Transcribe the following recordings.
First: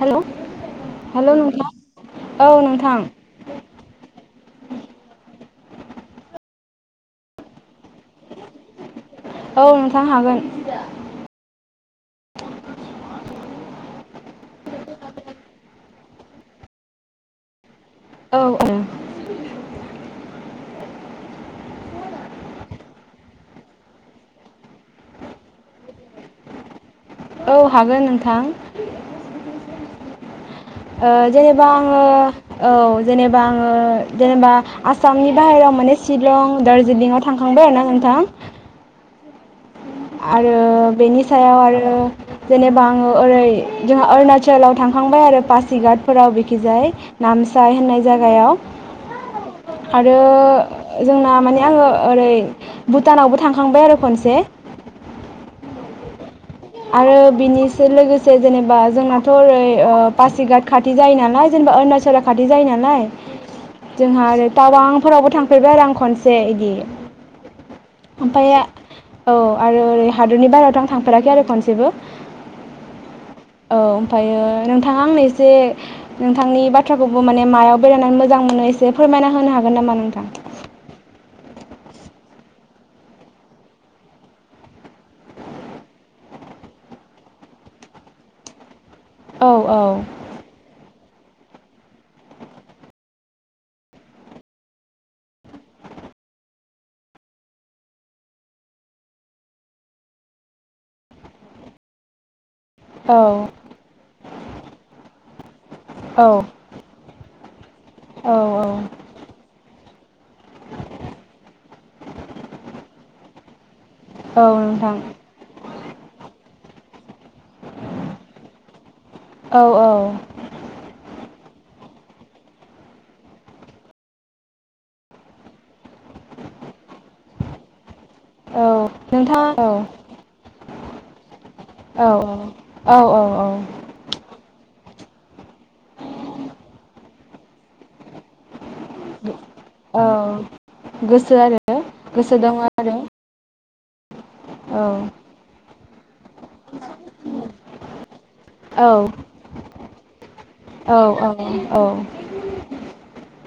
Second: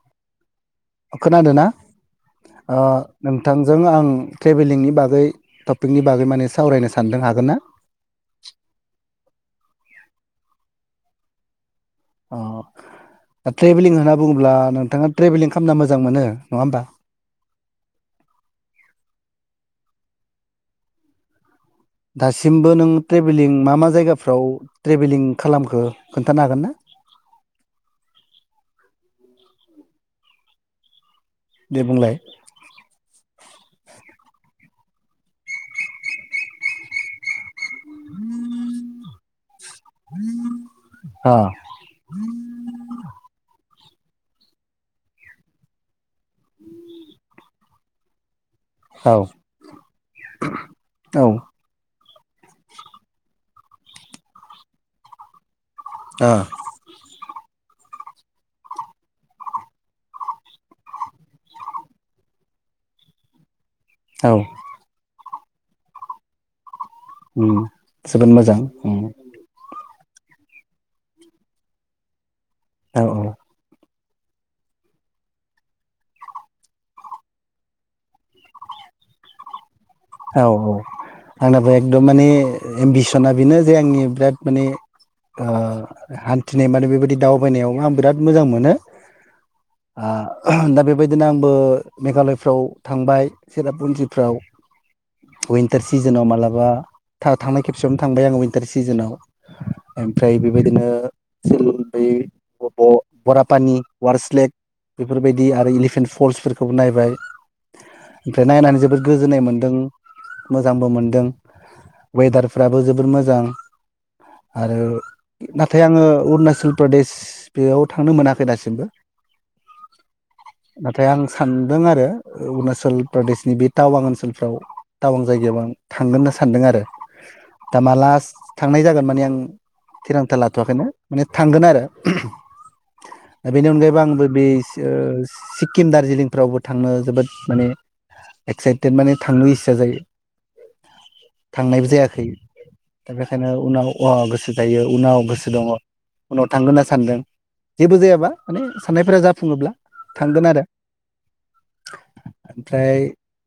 Hello. खोनादों ना ओ नोंथां नोंथांजों आं ट्रेभेलिंनि बागै टपिकनि बागै माने सावरायनो सानदों हागोन ना? औ नोंथां हागोन। अह दा ट्रेभेलिं होनना बुङोब्ला नोंथाङा ट्रेभेलिं खामना मोजां मोनो नङा होमबा? औ औ। दासिमबो नों ट्रेभेलिं मा मा जायगाफ्राव ट्रेभेलिं खालामखो खोन्थानो हागोन ना? औ हागोन नोंथां। ओ जेनेबा दे आङो बुंलाय औ जेनेबा आङो जेनेबा आसामनि बाहेराव माने शिलं दार्जिलिंआव थांखां बाय आरोना नोंथां। [inaudible] आरो अ बेनिफ्राय आरो जेनेबा आङो ओरै जोंहा अरुणाचलाव थांखांबाय आरो पासिघाट फोराव बिखिजाय नामसाय होननाय जायगायाव। औ आरो औ जोंना माने आङो ओरै भुटानावबो थांखांबाय आरो खनसे। ओह। आरो बिनिसो लोगोसे जेनेबा जोंनाथ' ओरै ओ पासिघाट खाथि जायो नालाय जेनेबा अरुणाचला खाथि जायो नालाय। जोंहा औ आरो टाबांफोरावबो थां फेरबाय आरो आं खनसे इदि उम जोबोद मोजां ओमफाया उम औ आरो ओरै हादरनि बाहेरावथ आं थांफेराखै आरो खनसे बो। औ औ। औ ओमफ्रायो नोंथाङा आंनो एसे नोंथांनि बाथ्राखौबो माने मायाव बेरायनानै मोजां मोनो एसे फोरमायना होनो हागोन नामा नों औ औ। आंनाबो एकदम माने एम्बिसना बेनो जे आंनि बिराद माने ओ हान्थिनाय माने बेबायदि दावबायनायावबो आं बिराद मोजां मोनो। औ आह बायदिनो आंबो मेघालयफ्राव थांबाय सिरापुन्जिफ्राव उइन्टार सिजोनाव मालाबा था थांनाय खेबसेयावनो थांबाय आंङो उइन्टार सिजोनाव ओमफ्राय बेबायदिनो [unintelligible] ब औ बरापानि वार्स लेक बेफोरबायदि आरो इलिफेन्ट औ फल्सफोरखौबो नायबाय औ ओमफ्राय औ नायनानै जोबोद गोजोननाय मोन्दों मोजांबो मोनदों वेदारफ्राबो जोबोद मोजां औ आरो नोंथां नाथाय आंङो अरुणाचल प्रदेश बेयाव थांनो मोनाखै दासिमबो औ औ नाथाय आं सानदों आरो अरुणाचल प्रदेशनि बि टावां ओनसोलफ्राव टावां जायगायाव आं थांगोननो सानदों आरो दा मा लास्ट औ थांनाय जागोन माने आं नोंथाङा औ थिरांथा लाथ'वाखैनो माने थांगोन आरो औ औ औ औ बेनि अनगायैबो आंबो बि ओ सिक्किम दार्जिलिंफ्रावबो थांनो जोबोद माने एक्साइटेड माने थांनो इस गो जायो औ गोसो आरो थांनायबो जायाखै गोसो दं आरो दा बेखायनो उनाव अ गोसो जायो औ उनाव गोसो दंङ उनाव थांगोन होनना सानदों जेबो जायाबा माने औ साननायफोरा जाफुंङोब्ला थांगोन आरो औ औ ओमफ्राय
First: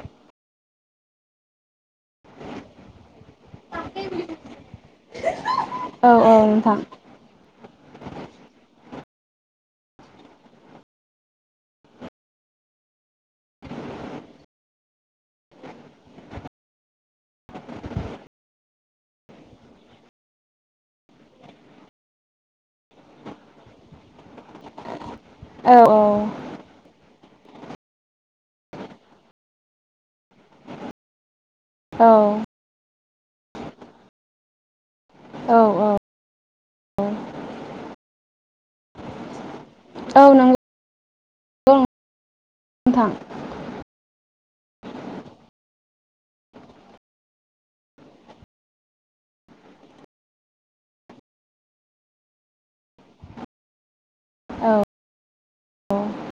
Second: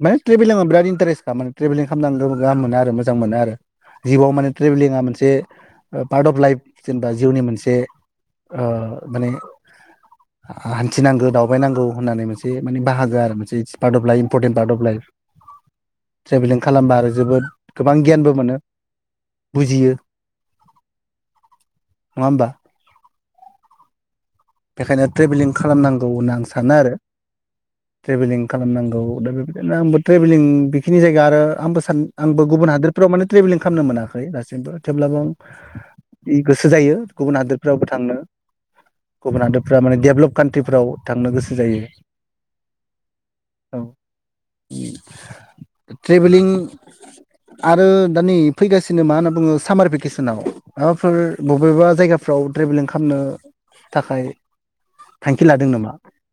माने ट्रिभिलिं आव बिराद इन्टारेस्ट माने ट्रेभिलिं खालामनांंगौ गाहाम मोनो आरो मोजां मोनो आरो जिउआव माने ट्रेभेलिंआ मोनसे औ पार्ट औ अफ लाइफ नोंथां जेनेबा जिउनि मोनसे मोनसे ओ माने हान्थिनांगौ दावबायनांगौ होननानै मोनसे माने बाहागो आरो मोनसे is part of life important part of life travelling खालामबा आरो जोबोद गोबां गियानबो मोनो बुजियो नंङा होमबा बेखायनो ट्रेभेलिं औ औ खालामनांगौ होनना आं सानो आरो ट्रेभेलिं खालामनांगौ दा बेबायदिनो आंबो ट्रेभेलिं बेखिनि जायगा आरो आंबो सान औ आंबो गुबुन हादोर फ्राव माने ट्रेभेलिं खालामनो मोनाखै दासिमबो। थेवब्लाबो औ गोसो जायो गुबुन हादोरफ्रावबो थांनो गुबुन हादो फ्रा माने औ डेभलप नंगौ कान्ट्रिफ्राव थांनो गोसो जायो नोंथां औ ट्रेभेलिं आरो दा नै फैगासिनो मा होनना बुंङो सामार भेकेसनाव माबाफोर बबेबा जायगाफ्राव ट्रेभेलिं खालामनो थाखाय औ थांखि लादों नामा? औ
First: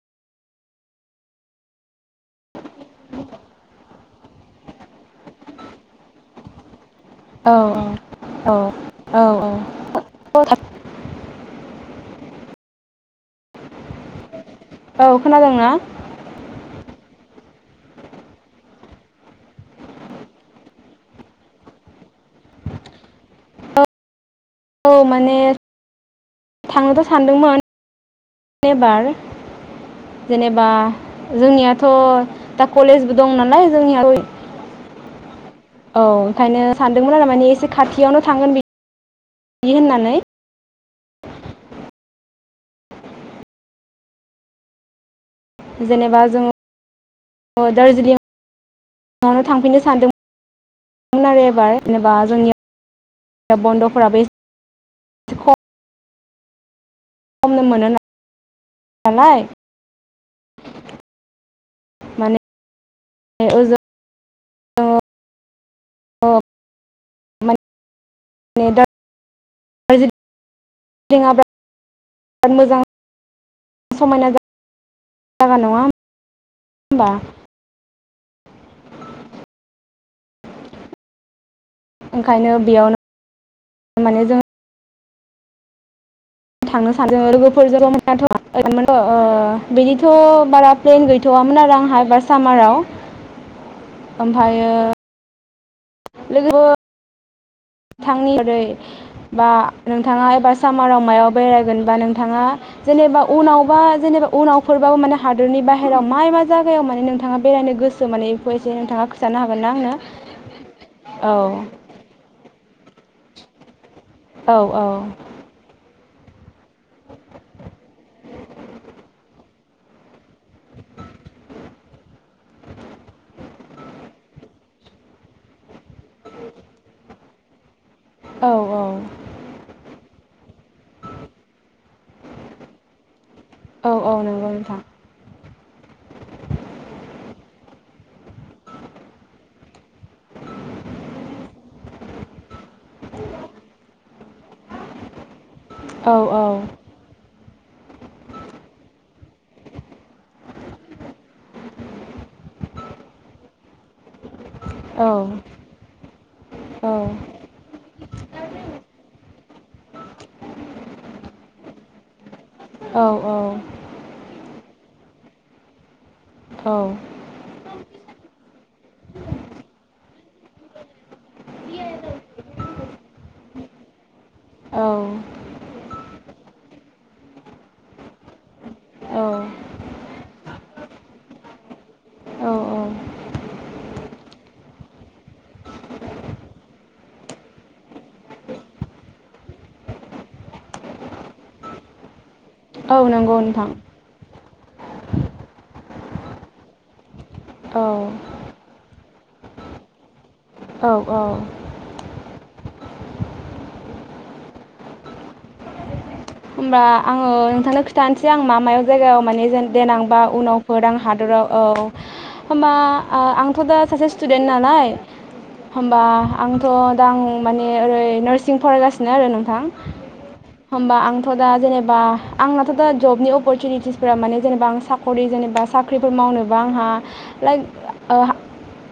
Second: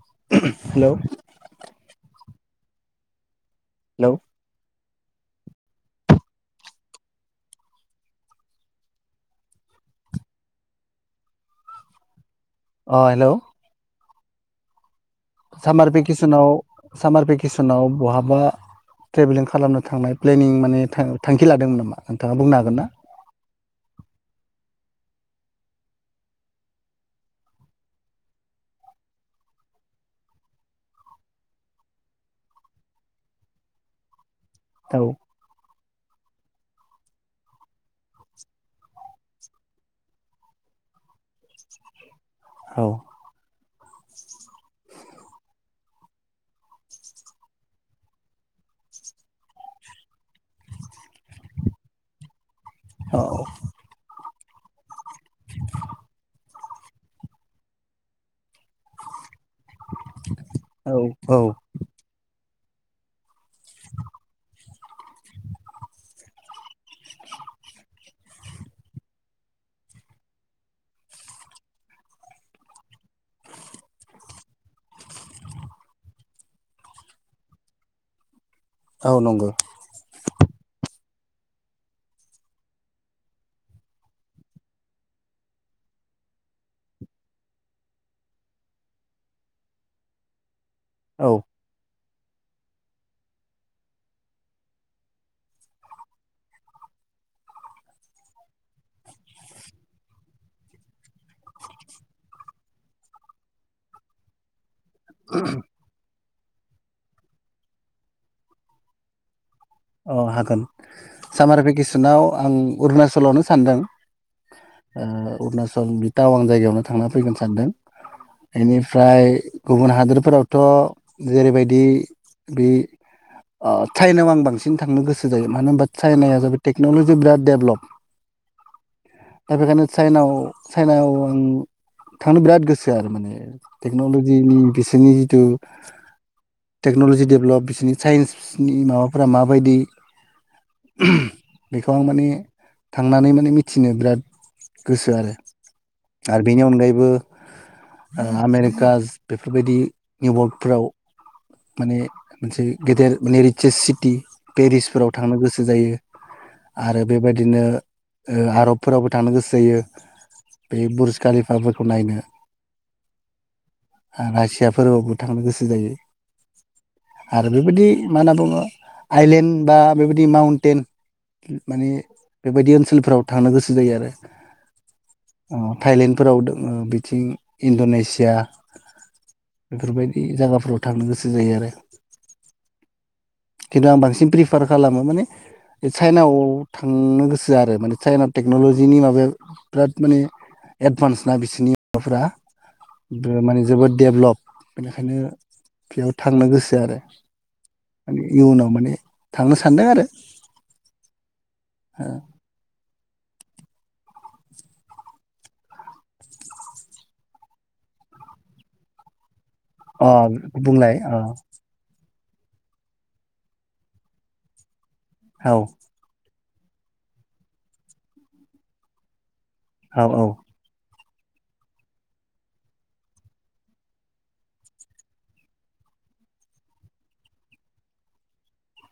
[unintelligible] हेलौ हेलौ औ औ औ औ औ [unintelligible] अ हेलौ खोनादोंना सामारपिकिस'नाव सामार भेकेसनाव बहाबा ट्रेभेलिं खालामनो थांनाय प्लेनिं माने थां-थांखि लादोंमोन नामा नोंथांङा बुंनो हागोन ना? औ औ माने थांनोथ' सानदोंमोन एबार जेनेबा जोंनियाथ' दा कलेजबो दं नालाय जोंनिया औ औ ओंखायनो सानदोंमोन आरो माने एसे खाथियावनो थांगोन बि दि होननानै। औ जेनेबा जों दार्जिलिंआवनो थांफिननो सान दोंमोन आरो एबार जेनेबा जोंनि औ बन्द'फोरा बे [unintelligible] नालाय औ औ माने ओजों [unintelligible] मोजां समायना [unintelligible] नङा होमबा औ नंगौ ओंखायनो बेयावनो माने जों थांनो सानदों लोगोफोरजों [unintelligible] ओ बिदिथ' बारा प्लेन औ गैथ'वामोन आरो आंहा बास सामाराव ओमफायो लोगोबो थांनि रै बा नोंथाङा एबा सामाराव मायाव बेरायगोनबा नोंथाङा जेनेबा उनावबा जेनेबा उनाव फोरबाबो माने हादरनि बाहेरायाव मा [unintelligible] जागायाव माने नोंथाङा बेरायनो गोसो माने बेखौ एसे नोंथाङा खोथानो हा अ हागोन सामार भेकेसनाव आं अरुणाचलावनो सानदों औ औ ओ अरुणाचल बि टावां जायगायावनो थांना फैगोन सानदों इनिफ्राय गुबुन हादोरफोराव थ' जेरैबायदि बे ओ [unintelligible] नाव आं बांसिन थिं थांनो गोसो जायो मानो होनबा चाइनाया जाबाय टेक्न'लजि बिराद देभलप। औ औ दा बेखायनो चाइनाव साइनाव आं थांनो बिराद गोसो आरो माने औ औ नंगौ टेक्नलजिनि नोंथां बिसोरनि जिथु टेक्नलजि डेभलप बिसनि साइन्सनि माबाफोरा मा बायदि बेखौ मानि थांनानै माने मिथिनो बिराद गोसो आरो। औ आरो औ बेनि औ अनगायैबो आमेरिका बेफोरबायदि निउयर्कफ्राव माने मोनसे गेदेर माने रिचार्स सिटि पेरिसफोराव थांनो गोसो जायो आरो बेबायदिनो आरबफोरावबो थांनो गोसो जायो बे बुरज कलिफाफोरखौ नायनो औ औ। फोरावबो थांनो गोसो जायो। आरो बेबायदि मा होनना बुङो थाइलेन बा बेबायदि माउनटेन माने बेबायदि ओनसोलफोराव थांनो गोसो जायो आरो। अ थाइलेन फोराव दोङो बिथिं इनद'नेसिया औ इफोर बायदि इ जागाफोराव थांनो गोसो जायो आरो। किन्तु आं बांसिन प्रिफार खालामो माने साइनाव थांनो गोसो आरो माने साइना टेक्न'लजिनि माबाया बिराद माने एदभान्स ना बिसोरनि माबाफोरा औ दे नंगौ माने नोंथां जोबोद देबलप। बेनिखायनो बेयाव थांनो गोसो आरो। औ। माने इयुनाव माने थांनो सानदों आरो। औ औ। ओमबा आङो नोंथांनो खिथानोसै आं मा मायाव जायगायाव माने जेन देनां बा उनाव अ फोरदां बुंलाय अ हादराव औ होमबा आ आंथ' दा सासे स्तुदेन नालाय औ होमबा। श आंथ' दा आं माने ओरै नार्सिं फरायगासिनो आरो नों थां औ औ होमबा आं थ' दा जेनेबा आंनाथ' दा जबनि अपरसुनिटिसफोरा माने जेनेबा आं साख'रि जेनेबा साख्रिफोर मावनोबा आंहा लाइक ओ हा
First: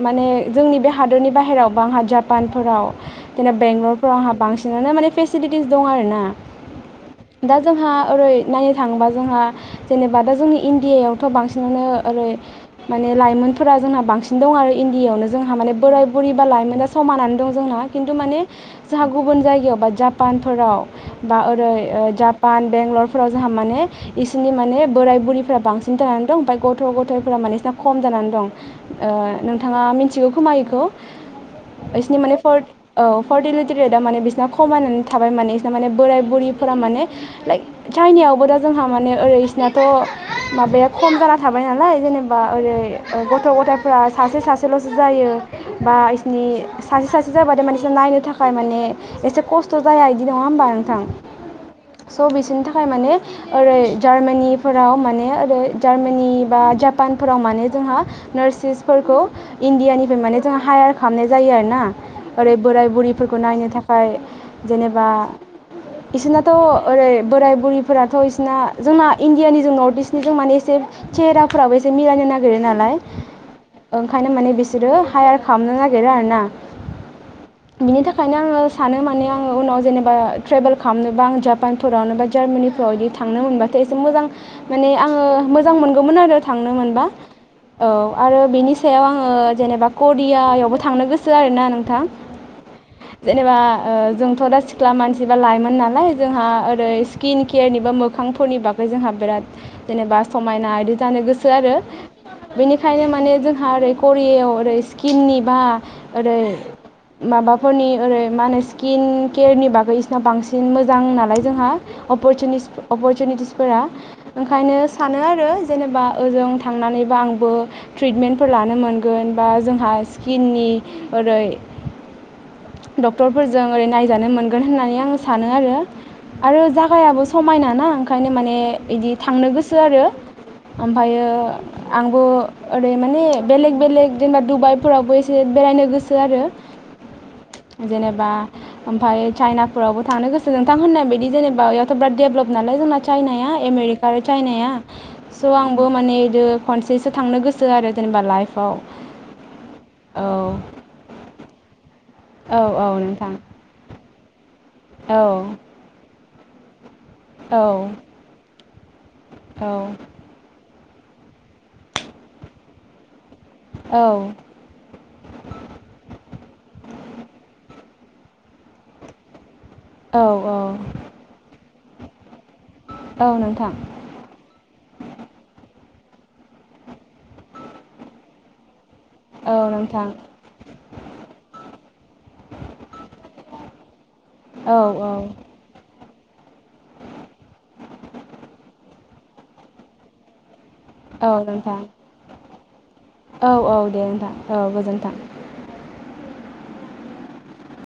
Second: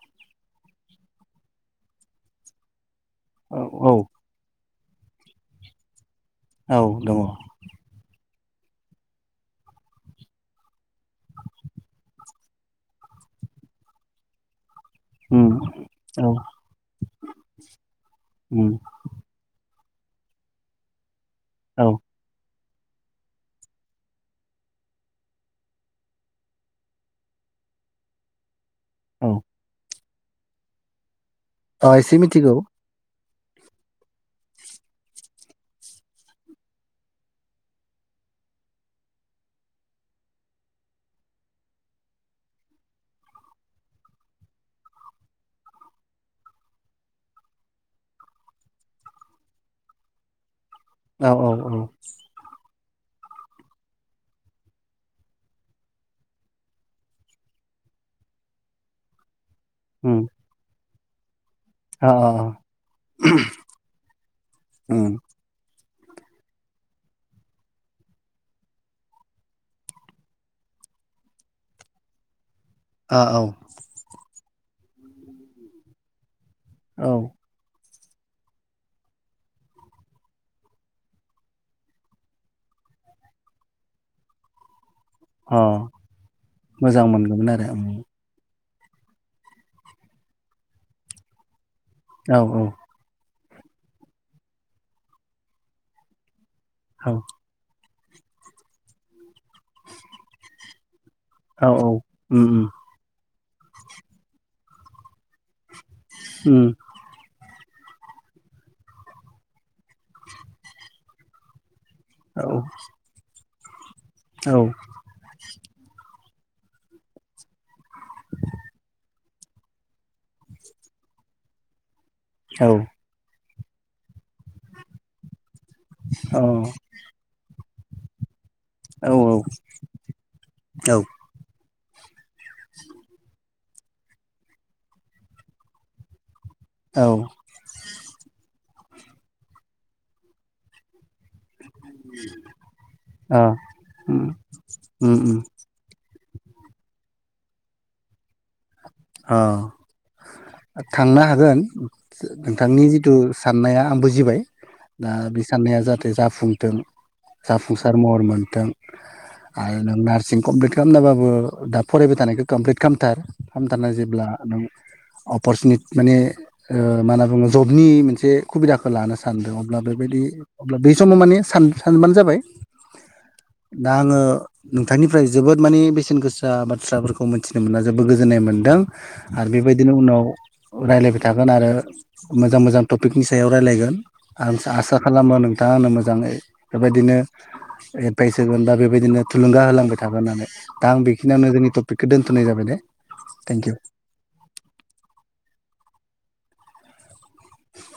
माने जोंनि बे हादरनि बाहेरावबा आंहा जापानफोराव। दिनो औ औ बेंगलफोराव आंहा बांसि बिनिनो माने फेसिलिटिस दं आरो ना। औ। दङ दा जोंहा ओरै नायनो थाङोबा जोंहा जेनेबा दा जोंनि इण्डिया यावथ' बांसिनावानो ओरै माने लाइमोनफोरा जोंहा बांसिन दं आरो इण्डिया आवनो उम जोंहा माने बोराइ बुरि औ बा लाइमोना समानानो दं जोंना किन्तु माने उम जोंहा गुबुन जायगायावबा जापानफोराव। बा ओरै औ ओ जापान बेंलरफोराव जोंहा माने इसोरनि माने बोराइ बुरैफोरा बांसिन जानानै दं ओमफाय गथ' गथायफोरा माने इसिना खम जानानै दं। औ ओह नोंथाङा मिनथि थियो खोमा इखौ। अ इसिनि एसे माने मिथिगौ फोर्थ ओ फार्टिलिटि रेटआ माने बिसोरना खमायनानै थाबाय माने बिसोरना माने बोराय बुरिफोरा माने लाइक चाइनायावबो दा जोंहा माने ओरै बिसनाथ' माबाया खम जाना थाबाय नालाय जेनेबा ओरै गथ' गथायफ्रा सासे सासेल'सो जायो बा इसिनि सासे सासे जाबाथाय माने नायनो थाखाय माने एसे खस्थ' जाया बिदि नङा होमबा न औ औ औ। स' बिसोरनि थाखाय माने ओरै जार्मानिफोराव माने ओरै जार्मानि बा जापानफोराव माने जोंहा नार्सिसफोरखौ इण्डियानिफ्राय उम माने जोहा हायार थान जायो आरोना अ अ अ ओरै बोराय बुरिफोरखौ नायनो थाखाय जेनेबा उम इसे लाथ थ' ओरै बोराइ बुरिफोराथ' इसिना जोंना इण्डियानि जों नर्थ इस्टनि जों माने एसे चेहेराफोराबो एसे मिलायनो नागिर गिरो नालाय अ औ ओंखायनो माने बिसोरो हायार खालामनो नागिरो आरो ना। औ। बिनि थाखायनो आङो सानो माने आङ उनाव जेनेबा ट्रेभेल खालामनोबा आं जापानफोरावनो बा जार्मानिफोराव बिदि थांनो मोनबाथाय एसे मोजां म माने आंङो अ मोजां मोनगौमोन आरो थांनो मोनबा मोजां मोनगौमोन आरो उम औ आरो बेनि स सायाव आङो जेनेबा करियायावबो थांनो गोसो आरोना नों औ औ। जेनेबा ओ जोंथ' दा सिख्ला मानसि बा लाइमोन नालाय जोंहा ओरै औ स्किन केयारनिबो मोख खांफोरनि बागै जोंहा बिराद जेनेबा समायना इदि जानो गोसो औ आरो उम बेनिखायनो माने जोंहा आरो करियायाव ओरै सिकिमनि बा ओरै उम माबा हनि ओरै मा होनो स्किन केयारनि बागै बिसोरना बांसिन मोजां मोजां नालाय जोंहा औ अपर्चनिटिस अर्चनिटिस फोरा औ ओंखायनो सानो आरो जेनेबा ओजों थांनानैबा आंबो ट्रिटमेन्टफोर लानो मोनगोन बा जोंहा स्किननि ओरै औ फोरजों ओरै नायजानो मोनगोन होननानै आं सानो आरो आरो जागायाबो समायना ना ओंखायनो माने ए इदि थांनो औ गोसो आरो ओमफ्रायो आंबो ओरै माने बेलेग बेलेग जेनेबा दुबाइफोरावबो एसे बेरायनो गोसो आरो औ जेनेबा ओमफाय चाइनाफोरावबो थांनो गो सो नोंथां होननाय बायदि जेनेबा थ' बिराद देभलप नालाय जोंना अ चाइनाया आमेरिका आरो उम चाइनाया उम उम स' आंबो माने बि खनसेसो थांनो गोसो आरो जेनेबा लाइफआव अ औ थांनो हागोन। औ नोंथांनि औ जिथु नोंथां साननाया आंबो जिबाय दा औ बि साननाया जाहाथे जा फुंथों औ जाफुंसार महर मोनथों। आरो औ नों नार्सिं कमप्लिट खालामनाबाबो दा फरायबाय थानायखौ कमप्लिट खामथार। खामथार औ जेब्ला नों अपरसुनिट माने ओ मा होनना बुङो जबनि मोन से खुबिदाखौ लानो सानदों अब्ला औ बेबायदि अब्ला बे समाव माने सानबानो जाबाय। औ नोंथां दा आंङो नोंथांनिफ्राय जोबोद मानि बेसेन गोसा बाथ्राफोरखौ मोन्थिनो मोनना जोबोद गो जोननाय मोन्दों। आरो औ बेबायदिनो नोंथां उनाव रायलायबाय थागोन आरो मोजां मोजां टपिकनि सायाव रायलायगोन आरो औ आसा औ खालामो नोंथाङा आंनो मोजाङै बेबायदिनो एडभाइस होगोन बा बेबायदिनो थुलुंगा होलांबाय थागोन होननानै। दा आं औ बेखिनियावनो जोंनि नोंथां टपिकखौ दोनथ'नाय जाबाय दे। औ थेंक इउ औ दे नोंथां औ गोजोन्थों।